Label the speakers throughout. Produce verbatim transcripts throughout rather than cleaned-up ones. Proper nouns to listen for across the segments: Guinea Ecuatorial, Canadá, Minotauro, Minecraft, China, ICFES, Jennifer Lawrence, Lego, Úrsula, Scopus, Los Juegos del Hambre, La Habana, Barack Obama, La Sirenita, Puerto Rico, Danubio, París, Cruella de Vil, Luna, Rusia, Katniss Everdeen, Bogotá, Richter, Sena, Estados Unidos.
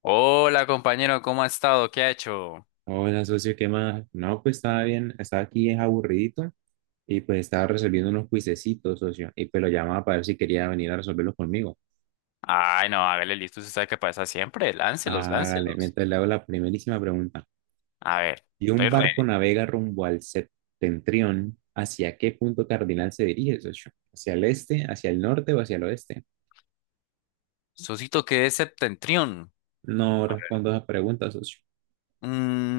Speaker 1: Hola compañero, ¿cómo ha estado? ¿Qué ha hecho?
Speaker 2: Hola, socio, ¿qué más? No, pues estaba bien, estaba aquí es aburridito y pues estaba resolviendo unos cuisecitos, socio, y pues lo llamaba para ver si quería venir a resolverlos conmigo.
Speaker 1: Ay, no, hágale listo, usted sabe qué pasa siempre. Láncelos,
Speaker 2: Hágale,
Speaker 1: láncelos.
Speaker 2: mientras le hago la primerísima pregunta.
Speaker 1: A ver,
Speaker 2: ¿Y un
Speaker 1: estoy
Speaker 2: barco
Speaker 1: ready.
Speaker 2: navega rumbo al septentrión? ¿Hacia qué punto cardinal se dirige, socio? ¿Hacia el este, hacia el norte o hacia el oeste?
Speaker 1: Susito qué es septentrión.
Speaker 2: No
Speaker 1: A ver.
Speaker 2: respondo a esa pregunta, socio.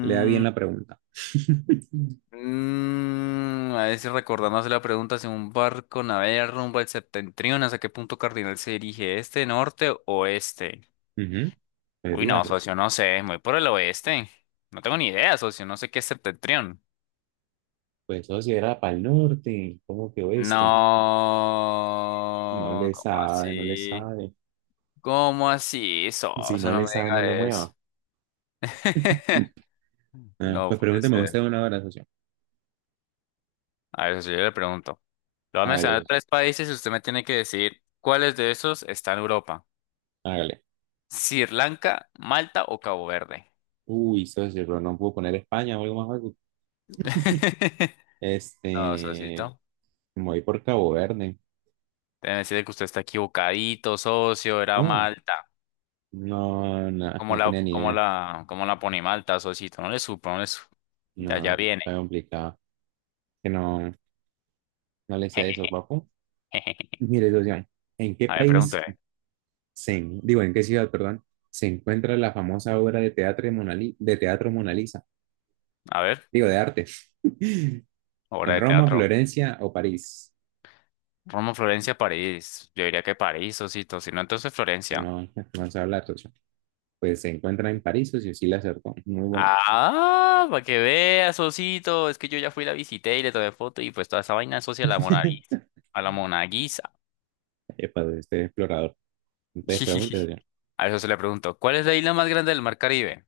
Speaker 2: Lea bien la pregunta.
Speaker 1: mm, a ver si recordándose la pregunta si un barco navega rumbo al septentrión, ¿hasta qué punto cardinal se dirige? ¿Este, norte, oeste?
Speaker 2: Ujú. Pues
Speaker 1: Uy,
Speaker 2: diga,
Speaker 1: no,
Speaker 2: socio.
Speaker 1: socio, no sé, muy por el oeste. No tengo ni idea, socio, no sé qué es septentrión.
Speaker 2: Pues socio, era para el norte, ¿cómo que oeste? No
Speaker 1: No,
Speaker 2: le
Speaker 1: ¿cómo
Speaker 2: sabe, no le
Speaker 1: así?
Speaker 2: sabe.
Speaker 1: ¿Cómo así? Eso,
Speaker 2: Si
Speaker 1: eso
Speaker 2: no
Speaker 1: no
Speaker 2: le
Speaker 1: me
Speaker 2: sabe, no le
Speaker 1: diga eso.
Speaker 2: mueva. Ah,
Speaker 1: No
Speaker 2: pues
Speaker 1: puede
Speaker 2: pregúnteme usted
Speaker 1: ser.
Speaker 2: una hora, socio.
Speaker 1: A ver, si yo le pregunto. Le voy a
Speaker 2: Hágale,
Speaker 1: mencionar
Speaker 2: socio.
Speaker 1: tres países y usted me tiene que decir cuáles de esos está en Europa.
Speaker 2: Hágale.
Speaker 1: Sri Lanka, Malta o Cabo Verde.
Speaker 2: Uy, socio, pero no puedo poner España o algo más fácil.
Speaker 1: No,
Speaker 2: Este,
Speaker 1: socito.
Speaker 2: me voy por Cabo Verde.
Speaker 1: Debe decirle que usted está equivocadito, socio, era
Speaker 2: No,
Speaker 1: Malta.
Speaker 2: no, no,
Speaker 1: ¿Cómo
Speaker 2: no
Speaker 1: la,
Speaker 2: tenía ni
Speaker 1: cómo
Speaker 2: idea.
Speaker 1: la, cómo la pone Malta, socito? No le supo, no le supo. Ya,
Speaker 2: No,
Speaker 1: ya viene.
Speaker 2: está complicado. Que no, no le decía eso, papu. Mire, socio, ¿en qué
Speaker 1: A ver,
Speaker 2: país
Speaker 1: pregúntele.
Speaker 2: se, en- digo, en qué ciudad, perdón, se encuentra la famosa obra de teatro de Mona Li- de teatro Mona Lisa?
Speaker 1: A ver,
Speaker 2: Digo, de arte. En
Speaker 1: obra de
Speaker 2: Roma,
Speaker 1: teatro.
Speaker 2: Florencia o París,
Speaker 1: Roma, Florencia, París. Yo diría que París, Osito. Si no, entonces
Speaker 2: que
Speaker 1: Florencia.
Speaker 2: no, no vamos a hablar, socio. Pues se encuentra en París, socio, sí la acertó. Muy buena.
Speaker 1: Ah, para que veas, Osito. Es que yo ya fui, la visité y le tomé foto y pues toda esa vaina asocia a la Mona Lisa. A la Mona Lisa.
Speaker 2: Epa, de este explorador. Entonces, pregúntese,
Speaker 1: A eso se le preguntó. ¿Cuál es la isla más grande del mar Caribe?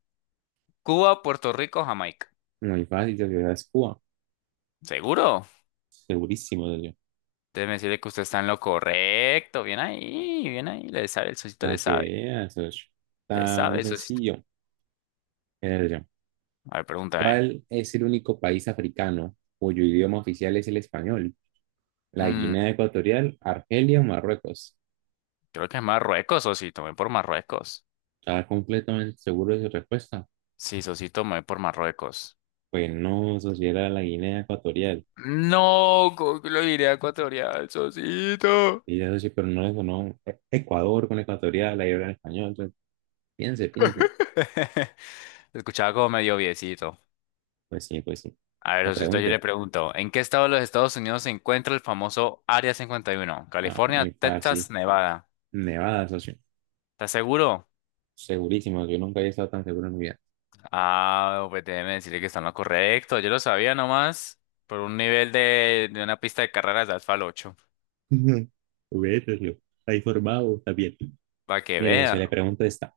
Speaker 1: Cuba, Puerto Rico, Jamaica.
Speaker 2: muy fácil, socio, es Cuba.
Speaker 1: ¿Seguro?
Speaker 2: Segurísimo, socio.
Speaker 1: Déjeme decirle que usted está en lo correcto. Bien ahí, bien ahí. Le sabe, el Sosito le
Speaker 2: Para que
Speaker 1: sabe.
Speaker 2: veas, socio.
Speaker 1: Le
Speaker 2: Está muy
Speaker 1: sabe, Sosito.
Speaker 2: sencillo. Mire,
Speaker 1: A ver, pregúntame.
Speaker 2: ¿cuál es el único país africano cuyo idioma oficial es el español? ¿La
Speaker 1: Mm,
Speaker 2: Guinea Ecuatorial, Argelia o Marruecos?
Speaker 1: creo que es Marruecos, Sosito. Ven por Marruecos.
Speaker 2: ¿Está completamente seguro de su respuesta?
Speaker 1: Sí, Sosito, me voy por Marruecos.
Speaker 2: Pues no, socio, era la Guinea Ecuatorial.
Speaker 1: No, ¿cómo que lo diré a ecuatorial, Sosito.
Speaker 2: Y eso sí, pero no le sonó E- Ecuador con ecuatorial, ahí hablan español. Entonces, piense, piense.
Speaker 1: Se escuchaba como medio viecito.
Speaker 2: Pues sí, pues sí.
Speaker 1: A ver,
Speaker 2: No
Speaker 1: Sosito, yo le
Speaker 2: pregunte.
Speaker 1: pregunto, ¿en qué estado de los Estados Unidos se encuentra el famoso Área cincuenta y uno?
Speaker 2: Ah,
Speaker 1: California,
Speaker 2: muy fácil.
Speaker 1: Texas, Nevada.
Speaker 2: Nevada, socio.
Speaker 1: ¿Estás seguro?
Speaker 2: Segurísimo, yo nunca había estado tan seguro en mi vida.
Speaker 1: Ah, pues déjeme decirle que está en lo correcto. Yo lo sabía nomás por un nivel de, de una pista de carreras de Asfal ocho.
Speaker 2: Vete socio. Está informado, está bien.
Speaker 1: Para que
Speaker 2: Mire, socio, le
Speaker 1: vea.
Speaker 2: pregunto esta.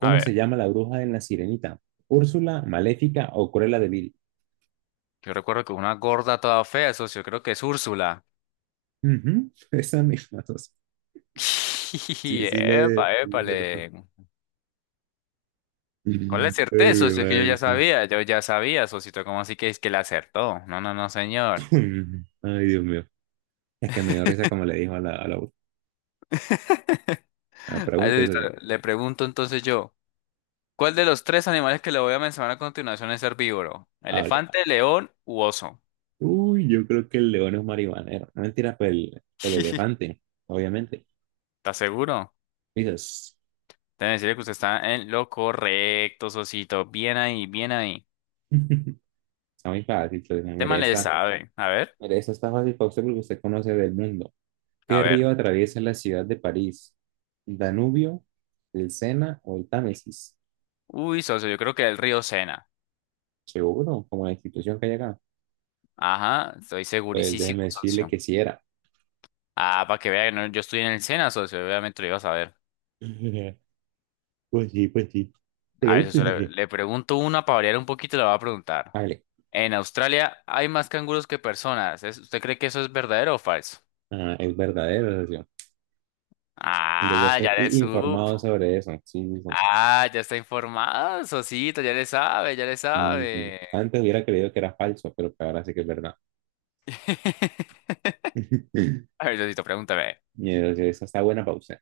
Speaker 1: A
Speaker 2: se
Speaker 1: ver,
Speaker 2: llama la bruja en La Sirenita? ¿Úrsula, Maléfica o Cruella de Vil?
Speaker 1: yo recuerdo que una gorda toda fea, socio, creo que es Úrsula.
Speaker 2: Ujú, esa misma, socio.
Speaker 1: Y
Speaker 2: Sí, sí, le...
Speaker 1: Epa,
Speaker 2: le acertó.
Speaker 1: épale.
Speaker 2: Ay,
Speaker 1: ¿Cuál le acerté,
Speaker 2: mi
Speaker 1: socio? Es que yo
Speaker 2: madre.
Speaker 1: ya
Speaker 2: Socio.
Speaker 1: sabía, yo ya sabía, socito. ¿Cómo así que es que le acertó? No, no, no, señor.
Speaker 2: Ay, Dios mío. Es que me dio risa como le dijo a la, a la Ah,
Speaker 1: A
Speaker 2: pregunta
Speaker 1: ver,
Speaker 2: eso yo.
Speaker 1: le pregunto entonces yo, ¿cuál de los tres animales que le voy a mencionar a continuación es herbívoro?
Speaker 2: Ah, vale.
Speaker 1: ¿Elefante, león u oso?
Speaker 2: Uy, yo creo que el león es marihuanero. No mentira, pero el, el elefante, obviamente.
Speaker 1: ¿Está seguro?
Speaker 2: Dices,
Speaker 1: Debe decirle que usted está en lo correcto, socito. Bien ahí, bien ahí.
Speaker 2: está muy fácil. Pues, no, mire,
Speaker 1: Tema le
Speaker 2: esta,
Speaker 1: sabe. A ver,
Speaker 2: mire, esta está fácil para usted porque usted conoce del mundo.
Speaker 1: a
Speaker 2: ¿Qué río
Speaker 1: ver.
Speaker 2: atraviesa la ciudad de París? ¿Danubio, el Sena o el Támesis?
Speaker 1: Uy, socio, yo creo que el río Sena.
Speaker 2: Seguro, como la institución que hay acá.
Speaker 1: Ajá, estoy
Speaker 2: Pues
Speaker 1: segurísimo,
Speaker 2: déjeme decirle
Speaker 1: socio.
Speaker 2: que sí era.
Speaker 1: Ah, para que vean, no, yo estoy en el SENA, socio, obviamente lo ibas a ver.
Speaker 2: Pues sí, pues sí.
Speaker 1: A ver, socio,
Speaker 2: Pregúntese.
Speaker 1: le,
Speaker 2: Socio.
Speaker 1: le pregunto una para variar un poquito, la voy a preguntar.
Speaker 2: Vale.
Speaker 1: En Australia hay más canguros que personas. ¿Es- ¿Usted cree que eso es verdadero o falso?
Speaker 2: Ah, es verdadero, socio. Yo ya
Speaker 1: Ah, ya
Speaker 2: estoy
Speaker 1: le
Speaker 2: i- informado
Speaker 1: supo.
Speaker 2: sobre eso. Sí, sí, sí.
Speaker 1: Ah, ya está informado, socito, ya le sabe, ya le
Speaker 2: Ujú.
Speaker 1: sabe.
Speaker 2: Antes hubiera creído que era falso, pero pues ahora sí que es verdad.
Speaker 1: A ver, socito, pregúntame.
Speaker 2: Mira, esa está buena pausa.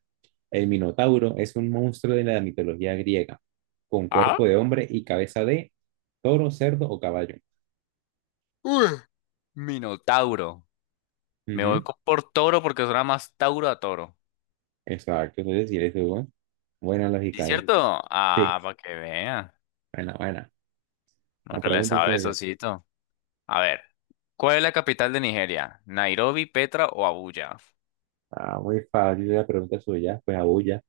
Speaker 2: El Minotauro es un monstruo de la mitología griega, con
Speaker 1: ¿Ah?
Speaker 2: cuerpo de hombre y cabeza de toro, cerdo o caballo.
Speaker 1: Uy, Minotauro. Me voy
Speaker 2: Ujú.
Speaker 1: co- por toro porque suena más tauro a toro.
Speaker 2: Exacto, eso es decir, eso, ¿no? Buena
Speaker 1: ¿Sí
Speaker 2: lógica
Speaker 1: es
Speaker 2: ahí.
Speaker 1: cierto?
Speaker 2: Sí,
Speaker 1: Ah, para que vea.
Speaker 2: buena, buena.
Speaker 1: No
Speaker 2: La
Speaker 1: que le
Speaker 2: pregunta
Speaker 1: sabe,
Speaker 2: usted ya.
Speaker 1: socito. A ver. ¿Cuál es la capital de Nigeria? ¿Nairobi, Petra o Abuya?
Speaker 2: Ah, muy fácil la pregunta suya, pues abulla.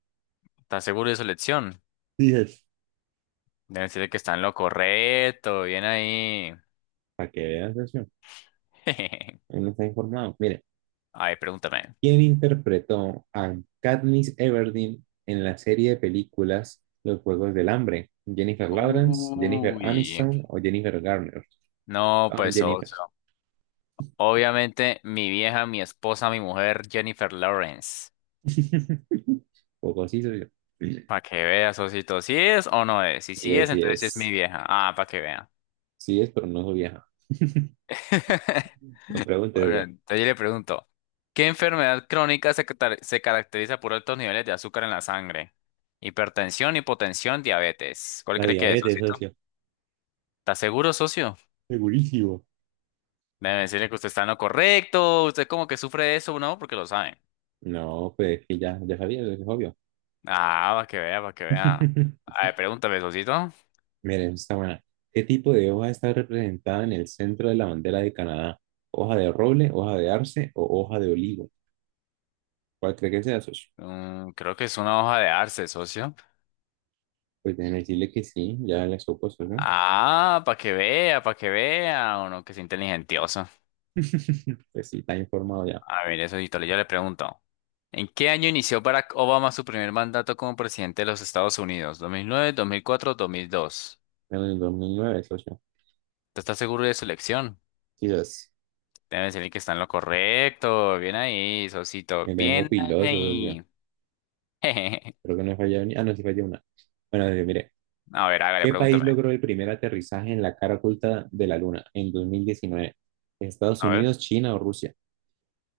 Speaker 1: ¿Estás seguro de su elección?
Speaker 2: Dices.
Speaker 1: Deben decirle que está en lo correcto. Bien ahí.
Speaker 2: Para que veas eso. Él no está informado. Mire.
Speaker 1: Ay, pregúntame.
Speaker 2: Quien interpretó a Katniss Everdeen en la serie de películas Los Juegos del Hambre? ¿Jennifer Lawrence, Jennifer
Speaker 1: Uy.
Speaker 2: Aniston o Jennifer Garner?
Speaker 1: No,
Speaker 2: Ah, oh,
Speaker 1: pues
Speaker 2: Jennifer.
Speaker 1: otro. Obviamente, mi vieja, mi esposa, mi mujer, Jennifer Lawrence.
Speaker 2: Poco así soy yo. Sí
Speaker 1: Para que veas, Osito, si es o no es. Y si sí
Speaker 2: es,
Speaker 1: es,
Speaker 2: sí
Speaker 1: entonces sí es
Speaker 2: es.
Speaker 1: mi vieja. Ah, para que vea.
Speaker 2: Sí es, pero no soy vieja. No preguntes yo.
Speaker 1: Ahora, entonces yo le pregunto, ¿qué enfermedad crónica se, catar- se caracteriza por altos niveles de azúcar en la sangre? Hipertensión, hipotensión, diabetes. ¿Cuál
Speaker 2: La
Speaker 1: cree que es,
Speaker 2: diabetes,
Speaker 1: socito?
Speaker 2: socio.
Speaker 1: ¿Está seguro, socio?
Speaker 2: Segurísimo.
Speaker 1: Debe decirle que usted está en lo correcto. Usted como que sufre de eso, ¿no? Porque lo sabe.
Speaker 2: No, pues que ya, ya sabía, es obvio.
Speaker 1: Ah, para que vea, para que vea. A ver, pregúntame, socito.
Speaker 2: Miren, está buena. ¿Qué tipo de hoja está representada en el centro de la bandera de Canadá? ¿Hoja de roble, hoja de arce o hoja de olivo? ¿Cuál cree que sea, socio?
Speaker 1: Mm, creo que es una hoja de arce, socio.
Speaker 2: Pues déjeme decirle que sí, ya le supo, socio.
Speaker 1: Ah, para que vea, para que vea. Uno que es inteligentioso.
Speaker 2: Pues sí, está informado ya.
Speaker 1: A ver, eso, Hito, yo le pregunto. ¿En qué año inició Barack Obama su primer mandato como presidente de los Estados Unidos? ¿dos mil nueve, dos mil cuatro, dos mil dos?
Speaker 2: Pero en el dos mil nueve, socio.
Speaker 1: ¿Te estás seguro de su elección?
Speaker 2: Sí, dos.
Speaker 1: Debe decirle que está en lo correcto. Bien ahí, Sosito.
Speaker 2: Me vengo
Speaker 1: Bien
Speaker 2: piloso, socio.
Speaker 1: ahí.
Speaker 2: Creo que no he fallado ni... Ah, no, sí fallé una. Bueno, socio, mire.
Speaker 1: A ver, hágale,
Speaker 2: ¿Qué país
Speaker 1: pregúntame.
Speaker 2: logró el primer aterrizaje en la cara oculta de la Luna en dos mil diecinueve? ¿Estados
Speaker 1: A ver.
Speaker 2: Unidos, China o Rusia?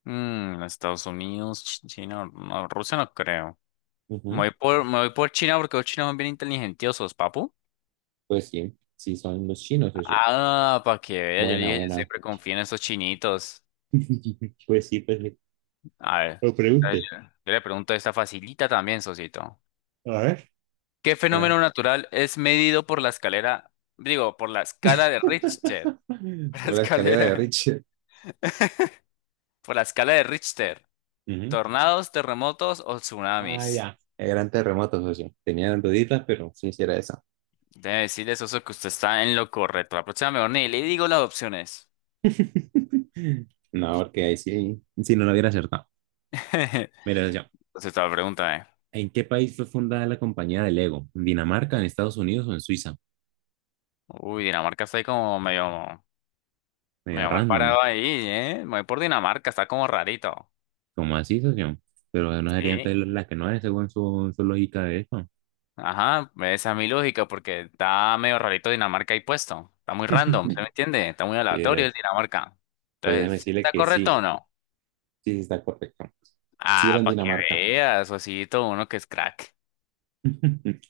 Speaker 1: Mm, Estados Unidos, Ch- China, no, Rusia no creo. Me
Speaker 2: Ujú.
Speaker 1: voy por, me voy por China porque los chinos son bien inteligentiosos, papu.
Speaker 2: Pues sí, sí son los chinos, socio.
Speaker 1: Ah, para que vea, yo le
Speaker 2: Buena,
Speaker 1: dije, yo
Speaker 2: buena.
Speaker 1: siempre confío en esos chinitos.
Speaker 2: Pues sí, pues sí.
Speaker 1: A ver,
Speaker 2: Lo
Speaker 1: a ver,
Speaker 2: pregunte.
Speaker 1: yo yo le pregunto esta facilita también, Sosito.
Speaker 2: A ver.
Speaker 1: ¿Qué
Speaker 2: Hola,
Speaker 1: fenómeno natural es medido por la escalera, digo, por la escala de Richter? Por la
Speaker 2: la escalera de
Speaker 1: escalera,
Speaker 2: Richard.
Speaker 1: por la escala de Richter. ¿Tornados, terremotos o
Speaker 2: Ah,
Speaker 1: tsunamis?
Speaker 2: ya. El gran terremoto, socio. Tenía duditas, pero sí, sí era esa.
Speaker 1: Debe decirle, Soso, que usted está en lo correcto. La próxima mejor ni le digo las opciones.
Speaker 2: No, porque ahí sí, sí no lo hubiera acertado.
Speaker 1: Entonces
Speaker 2: Mira, socio,
Speaker 1: Sosito, pregúntame.
Speaker 2: ¿en qué país fue fundada la compañía de Lego? ¿En Dinamarca, en Estados Unidos o en Suiza?
Speaker 1: Uy, Dinamarca está ahí como medio,
Speaker 2: Medio
Speaker 1: medio mal
Speaker 2: random.
Speaker 1: parado ahí, ¿eh? Me voy por Dinamarca, está como rarito.
Speaker 2: ¿Cómo así, socio? Pero no sería
Speaker 1: Sí.
Speaker 2: entonces la que no es, según su, su lógica de eso.
Speaker 1: Ajá, esa es mi lógica, porque está medio rarito Dinamarca ahí puesto. Está muy random, ¿se me entiende? Está muy
Speaker 2: Sí,
Speaker 1: aleatorio el
Speaker 2: es-
Speaker 1: Dinamarca.
Speaker 2: pues
Speaker 1: Entonces,
Speaker 2: déjeme
Speaker 1: ¿sí
Speaker 2: decirle
Speaker 1: ¿está
Speaker 2: que
Speaker 1: correcto
Speaker 2: sí,
Speaker 1: o no?
Speaker 2: sí sí está correcto. Sí era
Speaker 1: Ah,
Speaker 2: en
Speaker 1: para que
Speaker 2: Dinamarca.
Speaker 1: veas, Osito, uno que es crack.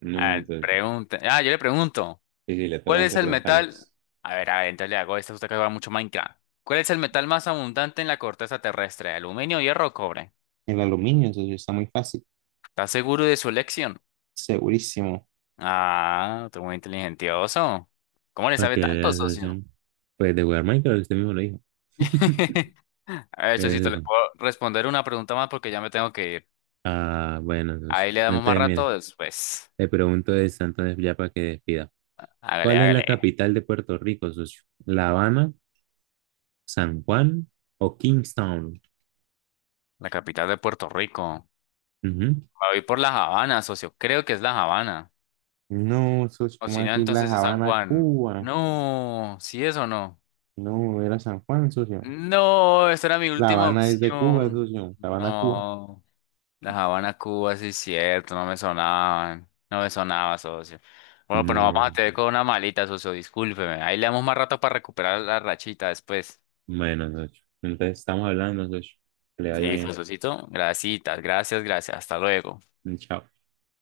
Speaker 2: No,
Speaker 1: A ver,
Speaker 2: entonces,
Speaker 1: pregunta. Ah, yo le pregunto,
Speaker 2: sí, sí, le toca
Speaker 1: ¿cuál
Speaker 2: a
Speaker 1: es
Speaker 2: usted
Speaker 1: el
Speaker 2: preguntarme.
Speaker 1: metal? A ver, a ver, entonces le hago esta, usted que juega mucho Minecraft. ¿Cuál es el metal más abundante en la corteza terrestre? ¿Aluminio, hierro o cobre?
Speaker 2: El aluminio, socio, está muy fácil.
Speaker 1: ¿Estás seguro de su elección?
Speaker 2: Segurísimo.
Speaker 1: Ah, tú muy inteligentioso. ¿Cómo le
Speaker 2: Ok,
Speaker 1: sabe
Speaker 2: la
Speaker 1: tanto, socio?
Speaker 2: asociación. Pues de jugar Minecraft, usted mismo lo dijo.
Speaker 1: A ver,
Speaker 2: Mira,
Speaker 1: Chocito, le
Speaker 2: socio.
Speaker 1: puedo responder una pregunta más porque ya me tengo que ir.
Speaker 2: Ah, bueno, socio.
Speaker 1: Ahí le damos más
Speaker 2: Entonces, mire,
Speaker 1: rato después.
Speaker 2: le pregunto de Santo ya para que despida.
Speaker 1: Hágale,
Speaker 2: ¿Cuál es
Speaker 1: hágale.
Speaker 2: la capital de Puerto Rico, socio? ¿La Habana, San Juan o Kingstown?
Speaker 1: La capital de Puerto Rico.
Speaker 2: Ujú.
Speaker 1: Me voy por La Habana, socio. Creo que es La Habana.
Speaker 2: No, socio,
Speaker 1: O
Speaker 2: ¿cómo
Speaker 1: si no,
Speaker 2: decir La
Speaker 1: entonces es San
Speaker 2: Habana,
Speaker 1: Juan.
Speaker 2: Cuba?
Speaker 1: No, ¿sí es o no?
Speaker 2: No, era San Juan, socio.
Speaker 1: No, esa era mi
Speaker 2: La
Speaker 1: última
Speaker 2: Habana es de Cuba,
Speaker 1: opción.
Speaker 2: socio. La Habana, Cuba.
Speaker 1: No. La Habana, Cuba, sí es cierto, no me sonaban, no me sonaba, socio. Bueno, pues nos vamos a
Speaker 2: No,
Speaker 1: tener con una malita, socio, discúlpeme. Ahí le damos más rato para recuperar la rachita después.
Speaker 2: bueno, socio. Entonces estamos hablando, socio. Que le vaya
Speaker 1: Listo, Dale.
Speaker 2: bien.
Speaker 1: Socito. Gracias, gracias, gracias. Hasta luego.
Speaker 2: Chao.